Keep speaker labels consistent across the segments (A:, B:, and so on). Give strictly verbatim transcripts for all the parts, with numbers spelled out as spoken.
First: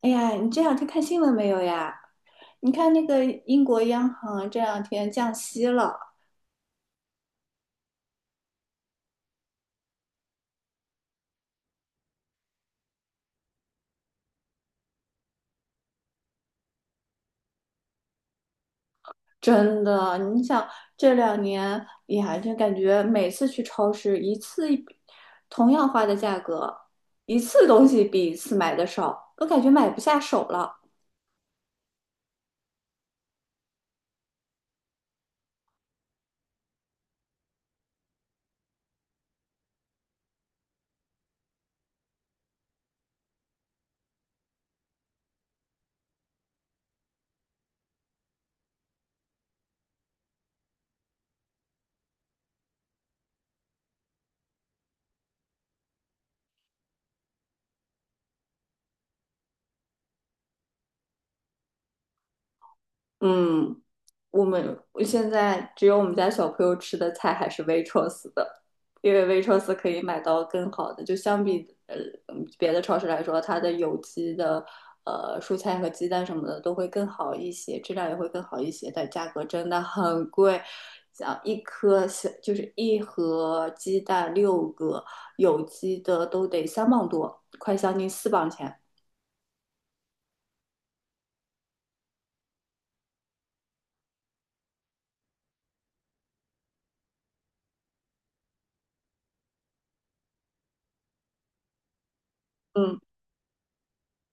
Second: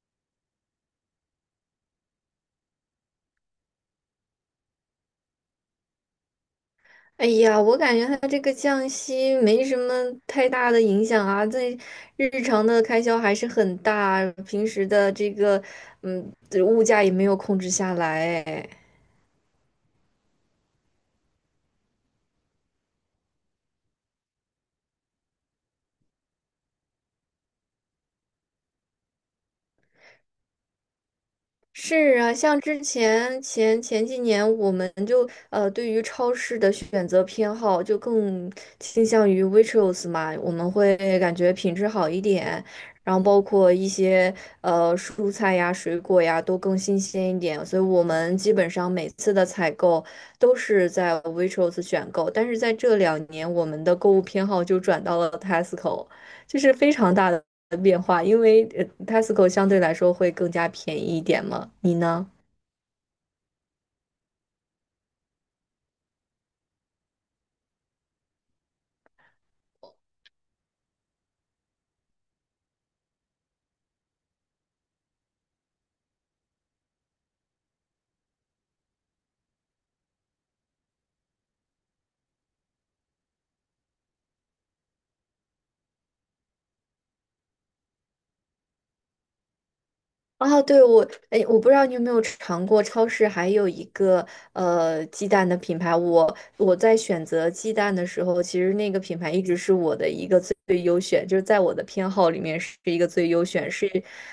A: 哎呀，你这两天看新闻没有呀？你看那个英国央行这两天降息了，
B: 哎呀，我感觉它这个降息没什么太大的影响啊，对日常的开销还是很大，平时的这个嗯物价也没有控制下来哎。
A: 真的。你想这两年，哎呀，就感觉每次去超市一次一同样花的价格，一次东西比一次买的少，都感觉买不下手了。
B: 是啊，像之前前前几年，我们就呃对于超市的选择偏好就更倾向于 w a i t r o s 嘛，我们会感觉品质好一点，然后包括一些呃蔬菜呀、水果呀都更新鲜一点，所以我们基本上每次的采购都是在 w a i t r o s 选购，但是在这两年，我们的购物偏好就转到了 Tesco。就是非常大的变化，因为呃 Tesco 相对来说会更加便宜一点嘛。你呢？
A: 嗯，我们我现在只有我们家小朋友吃的菜还是 w a i r o s 的，因为 w a i r o s 可以买到更好的，就相比呃嗯别的超市来说，它的有机的呃蔬菜和鸡蛋什么的都会更好一些，质量也会更好一些，但价格真的很贵，像一颗小就是一盒鸡蛋六个有机的都得三磅多，快将近四磅钱。
B: 啊，对，我，哎，我不知道你有没有尝过超市还有一个呃鸡蛋的品牌。我我在选择鸡蛋的时候，其实那个品牌一直是我的一个最最优选，就是在我的偏好里面是
A: 嗯，
B: 一个最优选，是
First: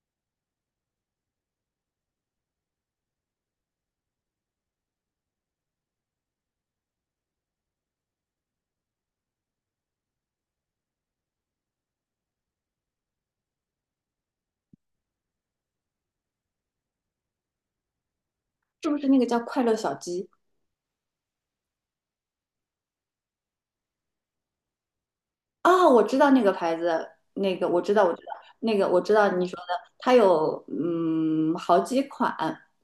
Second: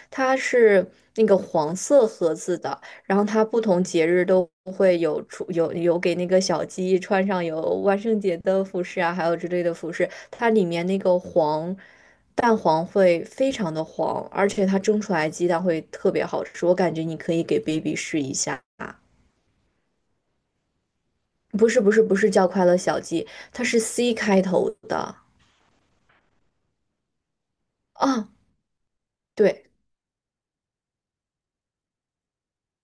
B: 它是那个黄色盒子的。然后它不同节日都会有出有有给那个小鸡穿上有万圣节的服饰啊，还有之类的服饰。它里面那个黄蛋黄会非常的黄，而且它蒸出来鸡蛋会特别好吃。我感觉你可以给 baby 试一下。
A: 是不是那个叫快乐小鸡？
B: 不是不是不是叫快乐小鸡，它是 C 开头的。
A: 哦，我知道那个牌子，那个我知道，我知
B: 啊。
A: 道，那个我知道你说的，
B: 对。
A: 它有嗯好几款，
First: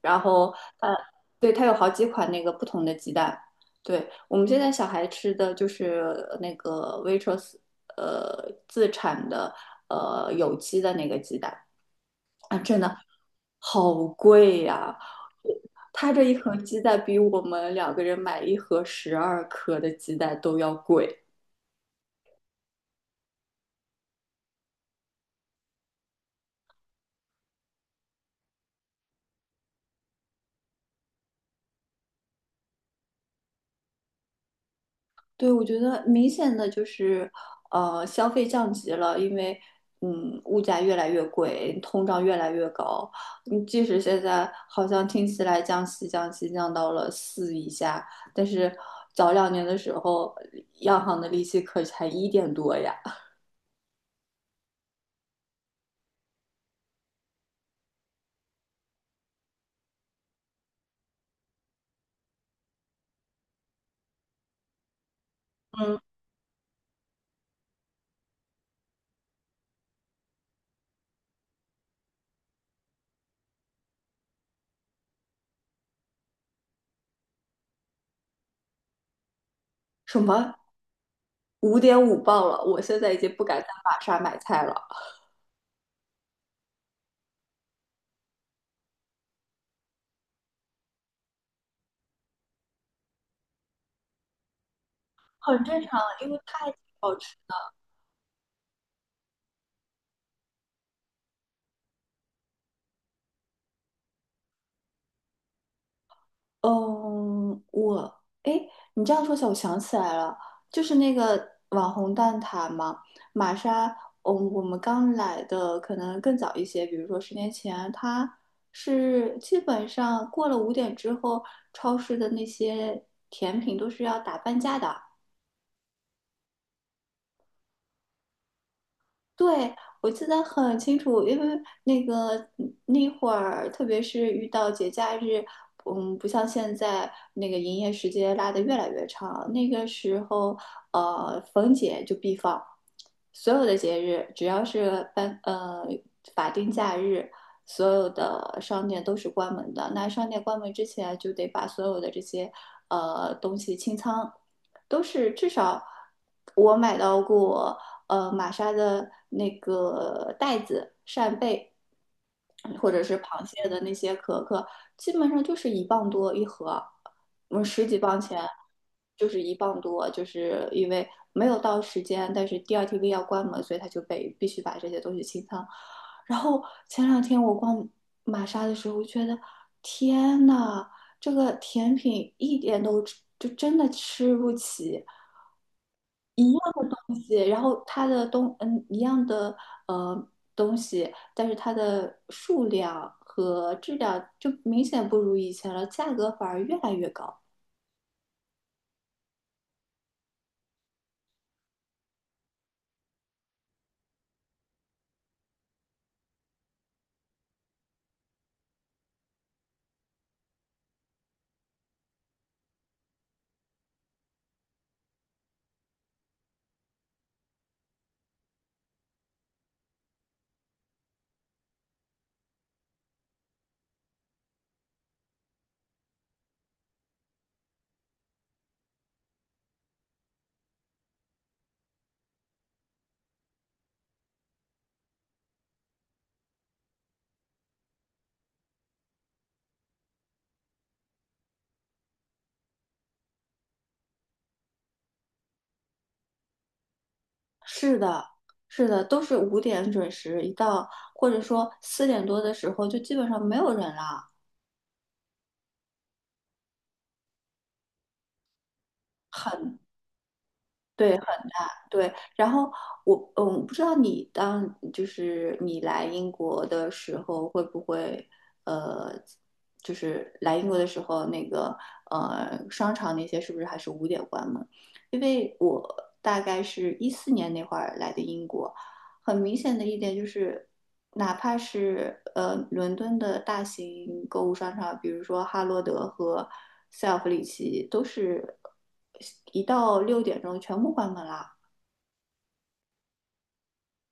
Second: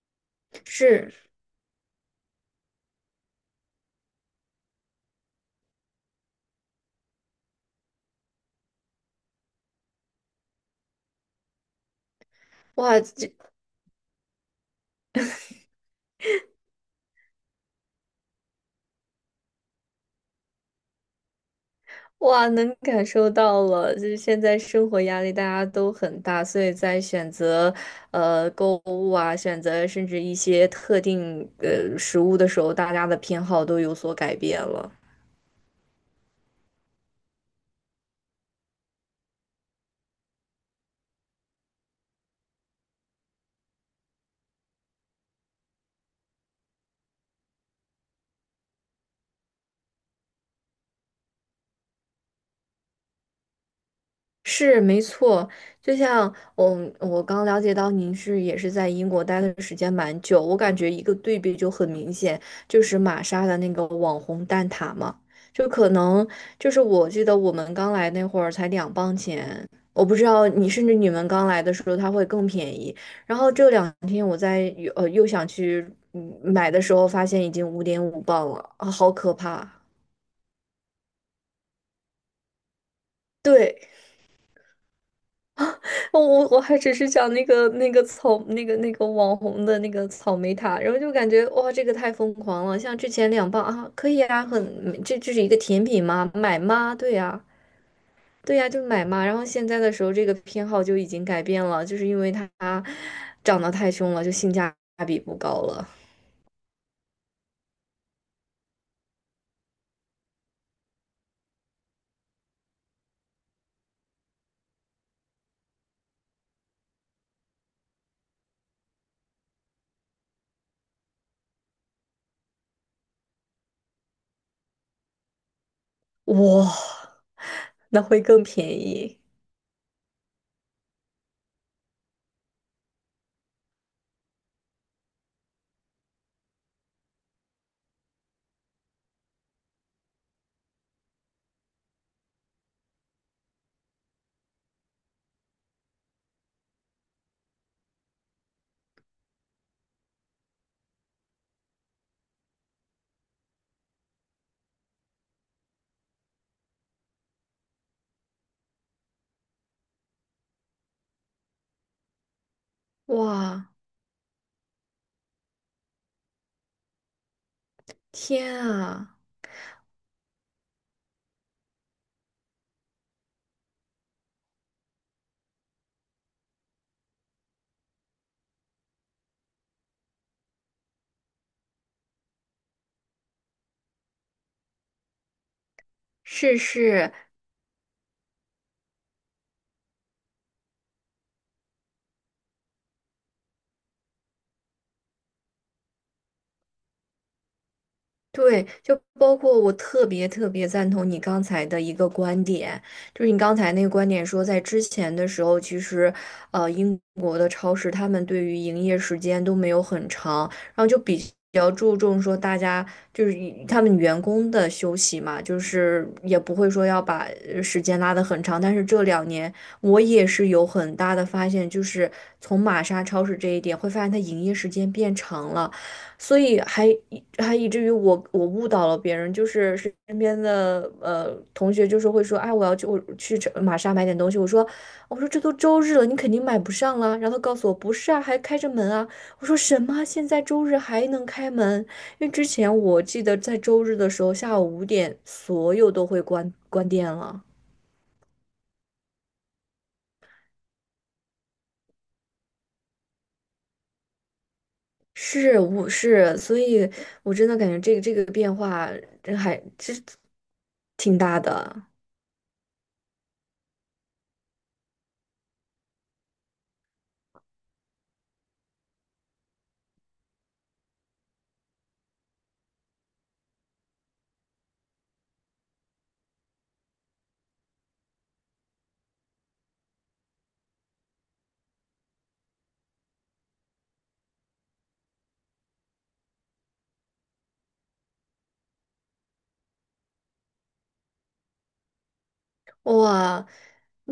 A: 然后呃，
B: 是。
A: 对，它有好几款那个不同的鸡蛋。对，我们现在小孩吃的就是那个 Waitrose 呃自产的呃有机的那个鸡蛋啊，真的
B: 哇，这。
A: 好贵呀、它这一盒鸡蛋比我们两个人买一盒十二颗的鸡蛋都要贵。
B: 哇，能感受到了，就是现在生活压力大家都很大，所以在选择呃购物啊，选择甚至一些特定呃食物的时候，大家的偏好都有所改变了。
A: 对，我觉得明显的就是，呃，消费降级了，因为，嗯，物价越来越贵，通胀越来越高。嗯，即使现在好像听起来降息、降息降到了四以下，但是早两年的时候，央行的利息可才一点多呀，
B: 是没错，就像我我刚了解到您是也是在英国待的时间蛮久，我感觉一个对比就很明显，就是玛莎的那个网红蛋挞嘛，就可
A: 嗯，
B: 能就是我记得我们刚来那会儿才两磅钱，我不知道你甚至你们刚来的时候它会更便宜，然后这两天我在呃又想去嗯买的时候，发现已经五点五磅了，啊，好可怕。
A: 什么五点五磅了，我现在已经不敢在
B: 对，
A: 玛莎买菜了。
B: 我我我还只是讲那个那个草那个那个网红的那个草莓塔，然后就感觉哇，这个太疯狂了。像之前两磅啊，可以啊，很这这是一个
A: 很正
B: 甜
A: 常，
B: 品
A: 因
B: 吗？
A: 为
B: 买
A: 太
B: 吗？对
A: 好吃。
B: 呀、对呀、就买嘛。然后现在的时候，这个偏好就已经改变了，就是因为它长得太凶了，就性价比不高了。
A: 嗯，我，诶，你这样说起来，我想起来了，就是那个网红蛋挞嘛，玛莎，嗯，我们刚来的可能更早一些，比如说十年前，它是基本上过了五点之后，超市的那些甜品都是要打半价的。
B: 哇，那会更便宜。
A: 对，我记得很清楚，因为那个那会儿，特别是遇到节假日，嗯，不像现在那个营业时间拉得越来越长。那个时候，呃，逢节就必放，所有的节日，只要是办呃法定假日，所有的商店都是关门的。那商店关门之前，就得把所有的这些呃东西清仓。都是至少我买到过呃玛莎的那个袋子、扇贝，或者是螃
B: 哇，
A: 蟹的那些壳壳，基本上就是一磅多一盒，我们十几磅钱
B: 天啊。
A: 就是一磅多，就是因为没有到时间，但是第二 T V 要关门，所以他就被必须把这些东西清仓。然后前两天我逛玛莎的时候，我觉得天呐，这个甜品一点都吃就真的吃不起。一
B: 是
A: 样
B: 是，
A: 东西，然后它的东嗯一样的呃东西，但是它的数量和质量就明显不如以前了，价格反而越来越高。
B: 对，就包括我特别特别赞同你刚才的一个观点，就是你刚才那个观点说，在之前的时候，其实，呃，英国的超市他们对于营业时间都没有很长，然后就比较注重说大家就是以他们员工的休息嘛，就是也不会说要把呃时间拉得很长。但是这两年我也是有很大的发现，就是从玛莎超市这一点会发现它营业时间变长了。所以还还以至于我我误导了别人，就是身边的呃同学就是会说，哎，我要去我去这玛莎买点东西，我说我说这都周日了，你肯定买不上了。然后他告诉我不是啊，还开着门啊。我说什么？现在周日还能开门？因为之前我记得在周日的时候下午五点所有都会关关店了。
A: 是的，是的，都是五点准时，一到或者说四点多的时候，就基本上没有人了，
B: 是，我是，所以我真的感觉这个这个变化真还
A: 很。
B: 实挺
A: 对。
B: 大的。
A: 对，然后我嗯，不知道你当就是你来英国的时候会不会呃，就是来英国的时候那个呃商场那些是不是还是五点关门？因为我大概是一四年那会儿来的英国，很明显的一点就是，哪怕是呃伦敦的大型购物商场，比如说哈罗德和塞尔弗里奇，都是一到六点钟全部关门啦。
B: 哇，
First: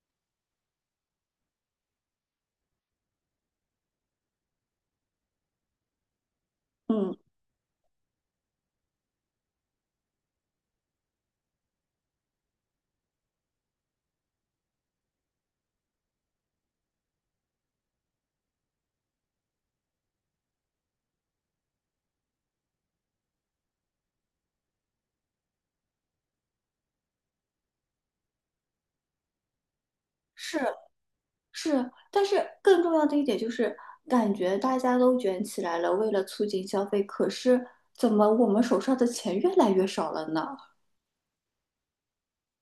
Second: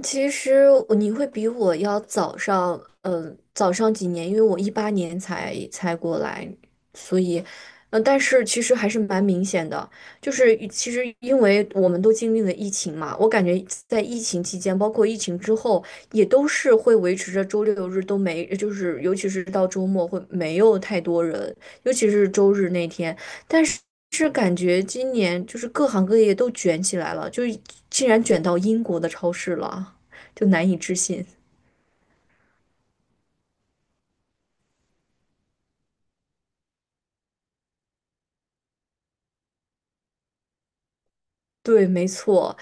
B: 其实我你会比我要早上，嗯、早上几年，因为我一八年才才过来，
A: 嗯，
B: 所以，嗯、但是其实还是蛮明显的，就是其实因为我们都经历了疫情嘛，我感觉在疫情期间，包括疫情之后，也都是会维持着周六日都没，就是尤其是到周末会没有太多人，尤其是周日那天。但是是感觉今年就是各行各业都卷起来了，就竟然卷到英国的超市了，就
A: 是
B: 难以置信。
A: 是，但是更重要的一点就是，感觉大家都卷起来了，为了促进消费，可是怎么我们手上的钱越来越少了呢？
B: 对，没错，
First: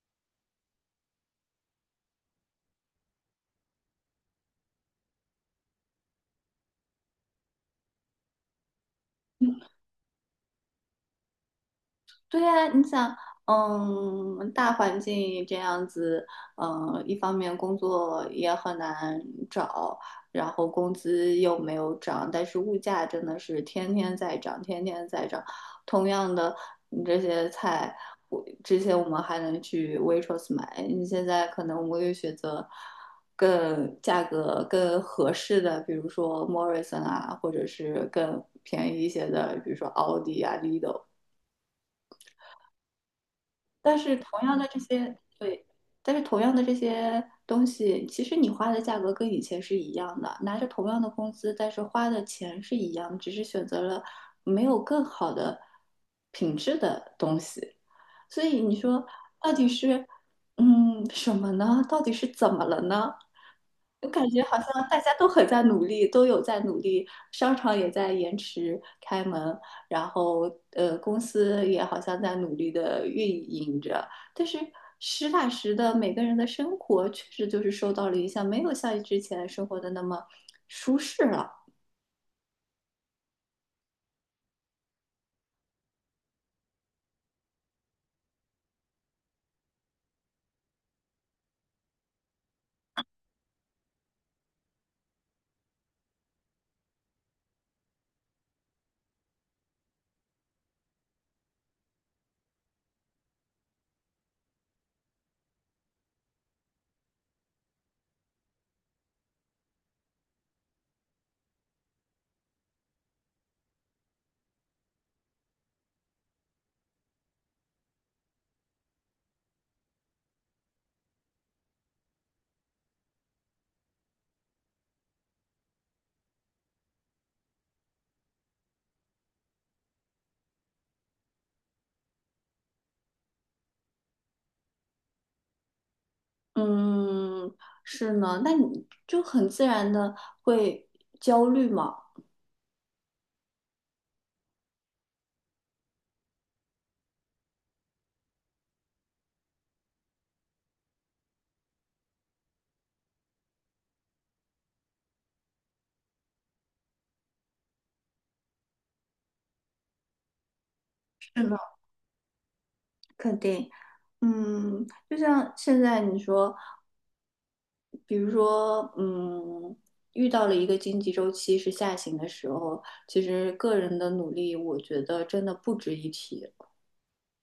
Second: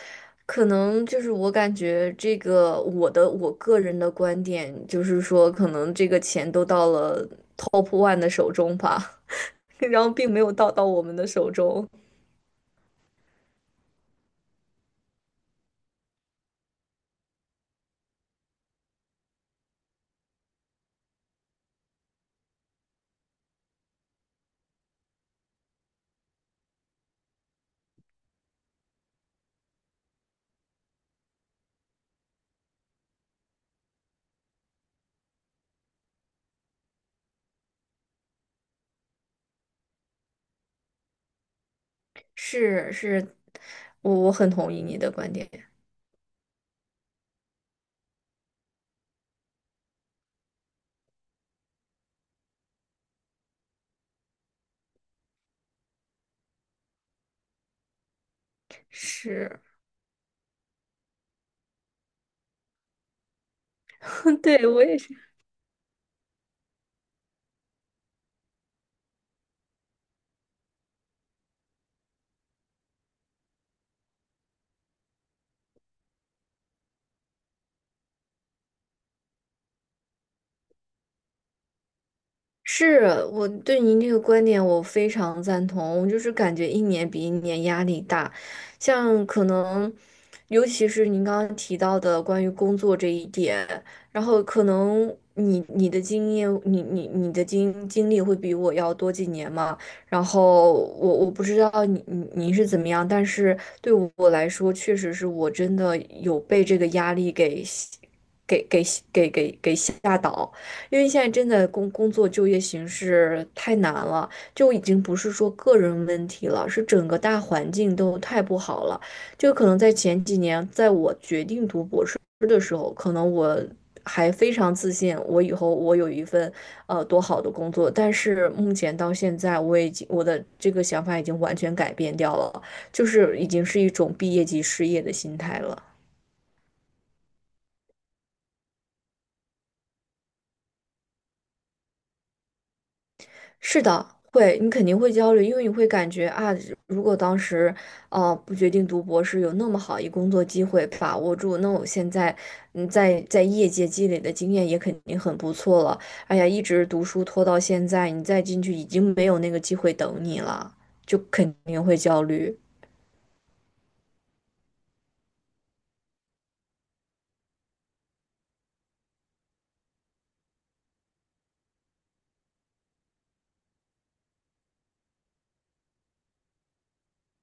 B: 可能就是我感觉这个我的我个人的观点就是说，可能这个钱都到了 Top One 的手中吧，然后并没有到到我们的手中。
A: 对呀，你想，嗯，大环境这样子，嗯，一方面工作也很难找，然后工资又没有涨，但是物价真的是天天在涨，天天在涨。同样的，你这些菜，我之前我们还能去 Waitrose 买，你现在可能我们又选择更价格更合适的，比如说 Morrison 啊，或者是更便宜一些的，比如说 Aldi 啊、Lidl。
B: 是是，
A: 但
B: 我
A: 是
B: 我
A: 同
B: 很
A: 样的
B: 同
A: 这
B: 意你的
A: 些，
B: 观点。
A: 对，但是同样的这些东西，其实你花的价格跟以前是一样的，拿着同样的工资，但是花的钱是一样，只是选择了没有更好的品质的东西。所以你说到
B: 是，
A: 底是嗯什么呢？到底是怎么了呢？我感觉 好像
B: 对，我也
A: 大家
B: 是。
A: 都很在努力，都有在努力，商场也在延迟开门，然后呃，公司也好像在努力的运营着。但是实打实的，每个人的生活确实就是受到了影响，没有像之前生活的那么舒适了。
B: 是，我对您这个观点，我非常赞同。我就是感觉一年比一年压力大，像可能，尤其是您刚刚提到的关于工作这一点，然后可能你你的经验，你你你的经经历会比我要多几年嘛。然后我我不知道你你你是怎么样，但是对我来说，确实是我真的有被这个压力给给给给给给吓倒。因为现在真的工工作就业形势太难了，就已经不是说个人问题了，是整个大环境都太不好了。就可能在前几年，在我决定读博士的时候，可能我还非常自信，我以后我有一份呃多好的工作。但是目前到现在，我已经我的这个想法已经完全改变掉了，就是已经是一种毕业即失业的心态了。
A: 嗯，是呢，那你就很自然的会焦虑嘛？
B: 是的，会，你肯定会焦虑，因为你会感觉啊，如果当时，呃，不决定读博士，有那么好一工作机会把握住，那我现在，嗯，在在业界积累的经验也肯定很不错了。哎呀，一直读书拖到现在，你再进去已经没有那个机会等你了，就
A: 是
B: 肯
A: 呢，
B: 定会焦虑。
A: 肯定。嗯，就像现在你说。比如说，嗯，遇到了一个经济周期是下行的时候，其实个人的努力，我觉得真的不值一提。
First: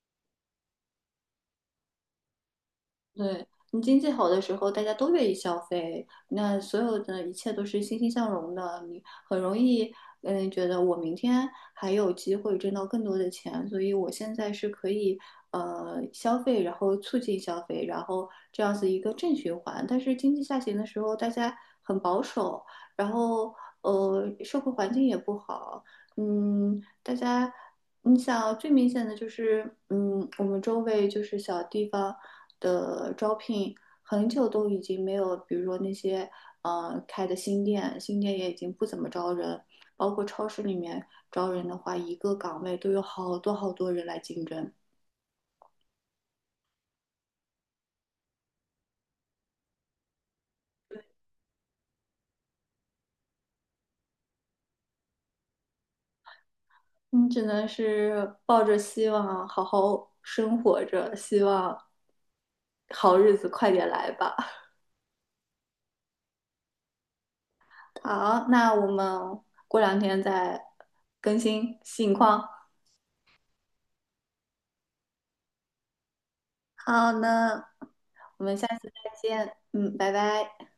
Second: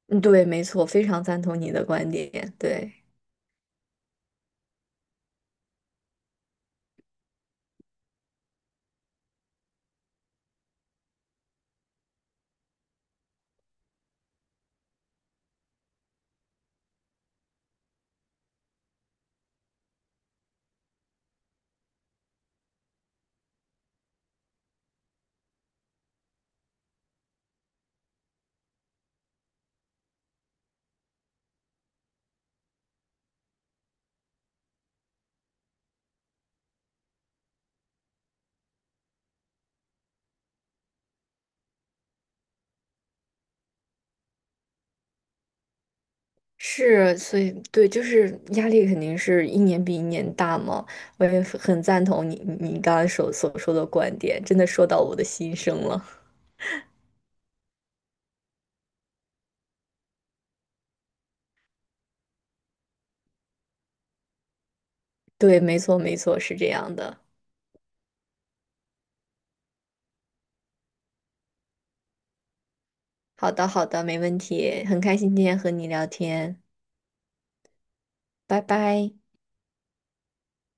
B: 嗯，对，没错，非常赞同你的观点，对。
A: 对，你经济好的时候，大家都愿意消费，那所有的一切都是欣欣向荣的，你很容易，嗯，觉得我明天还有机会挣到更多的钱，所以我现在是可以，呃，消费，然后促进消费，然后这样子一个正循环。但是经济下行的时候，大家很保守，然后，呃，社会环境也不好，嗯，大家。你想最明显的就是，嗯，我们周围就是小地方的招聘，很久都已经没有，比如说那些呃开的新店，新店也已经不怎么招人，包括超市里面招人的话，一个岗位都有好多好多人来竞争，
B: 是，所以对，就是压力肯定是一年比一年大嘛。我也很赞同你你刚刚所所说的观点，真的说到我的心声了。
A: 你只能是抱着希望好好生活着，希望好日子快点来吧。
B: 对，没错，没错，是这样的。
A: 好，那我们过两天再更新近况。
B: 好的，好的，没问题，很开心今天和你聊天，
A: 好呢，我们
B: 拜
A: 下次再
B: 拜。
A: 见。嗯，拜拜。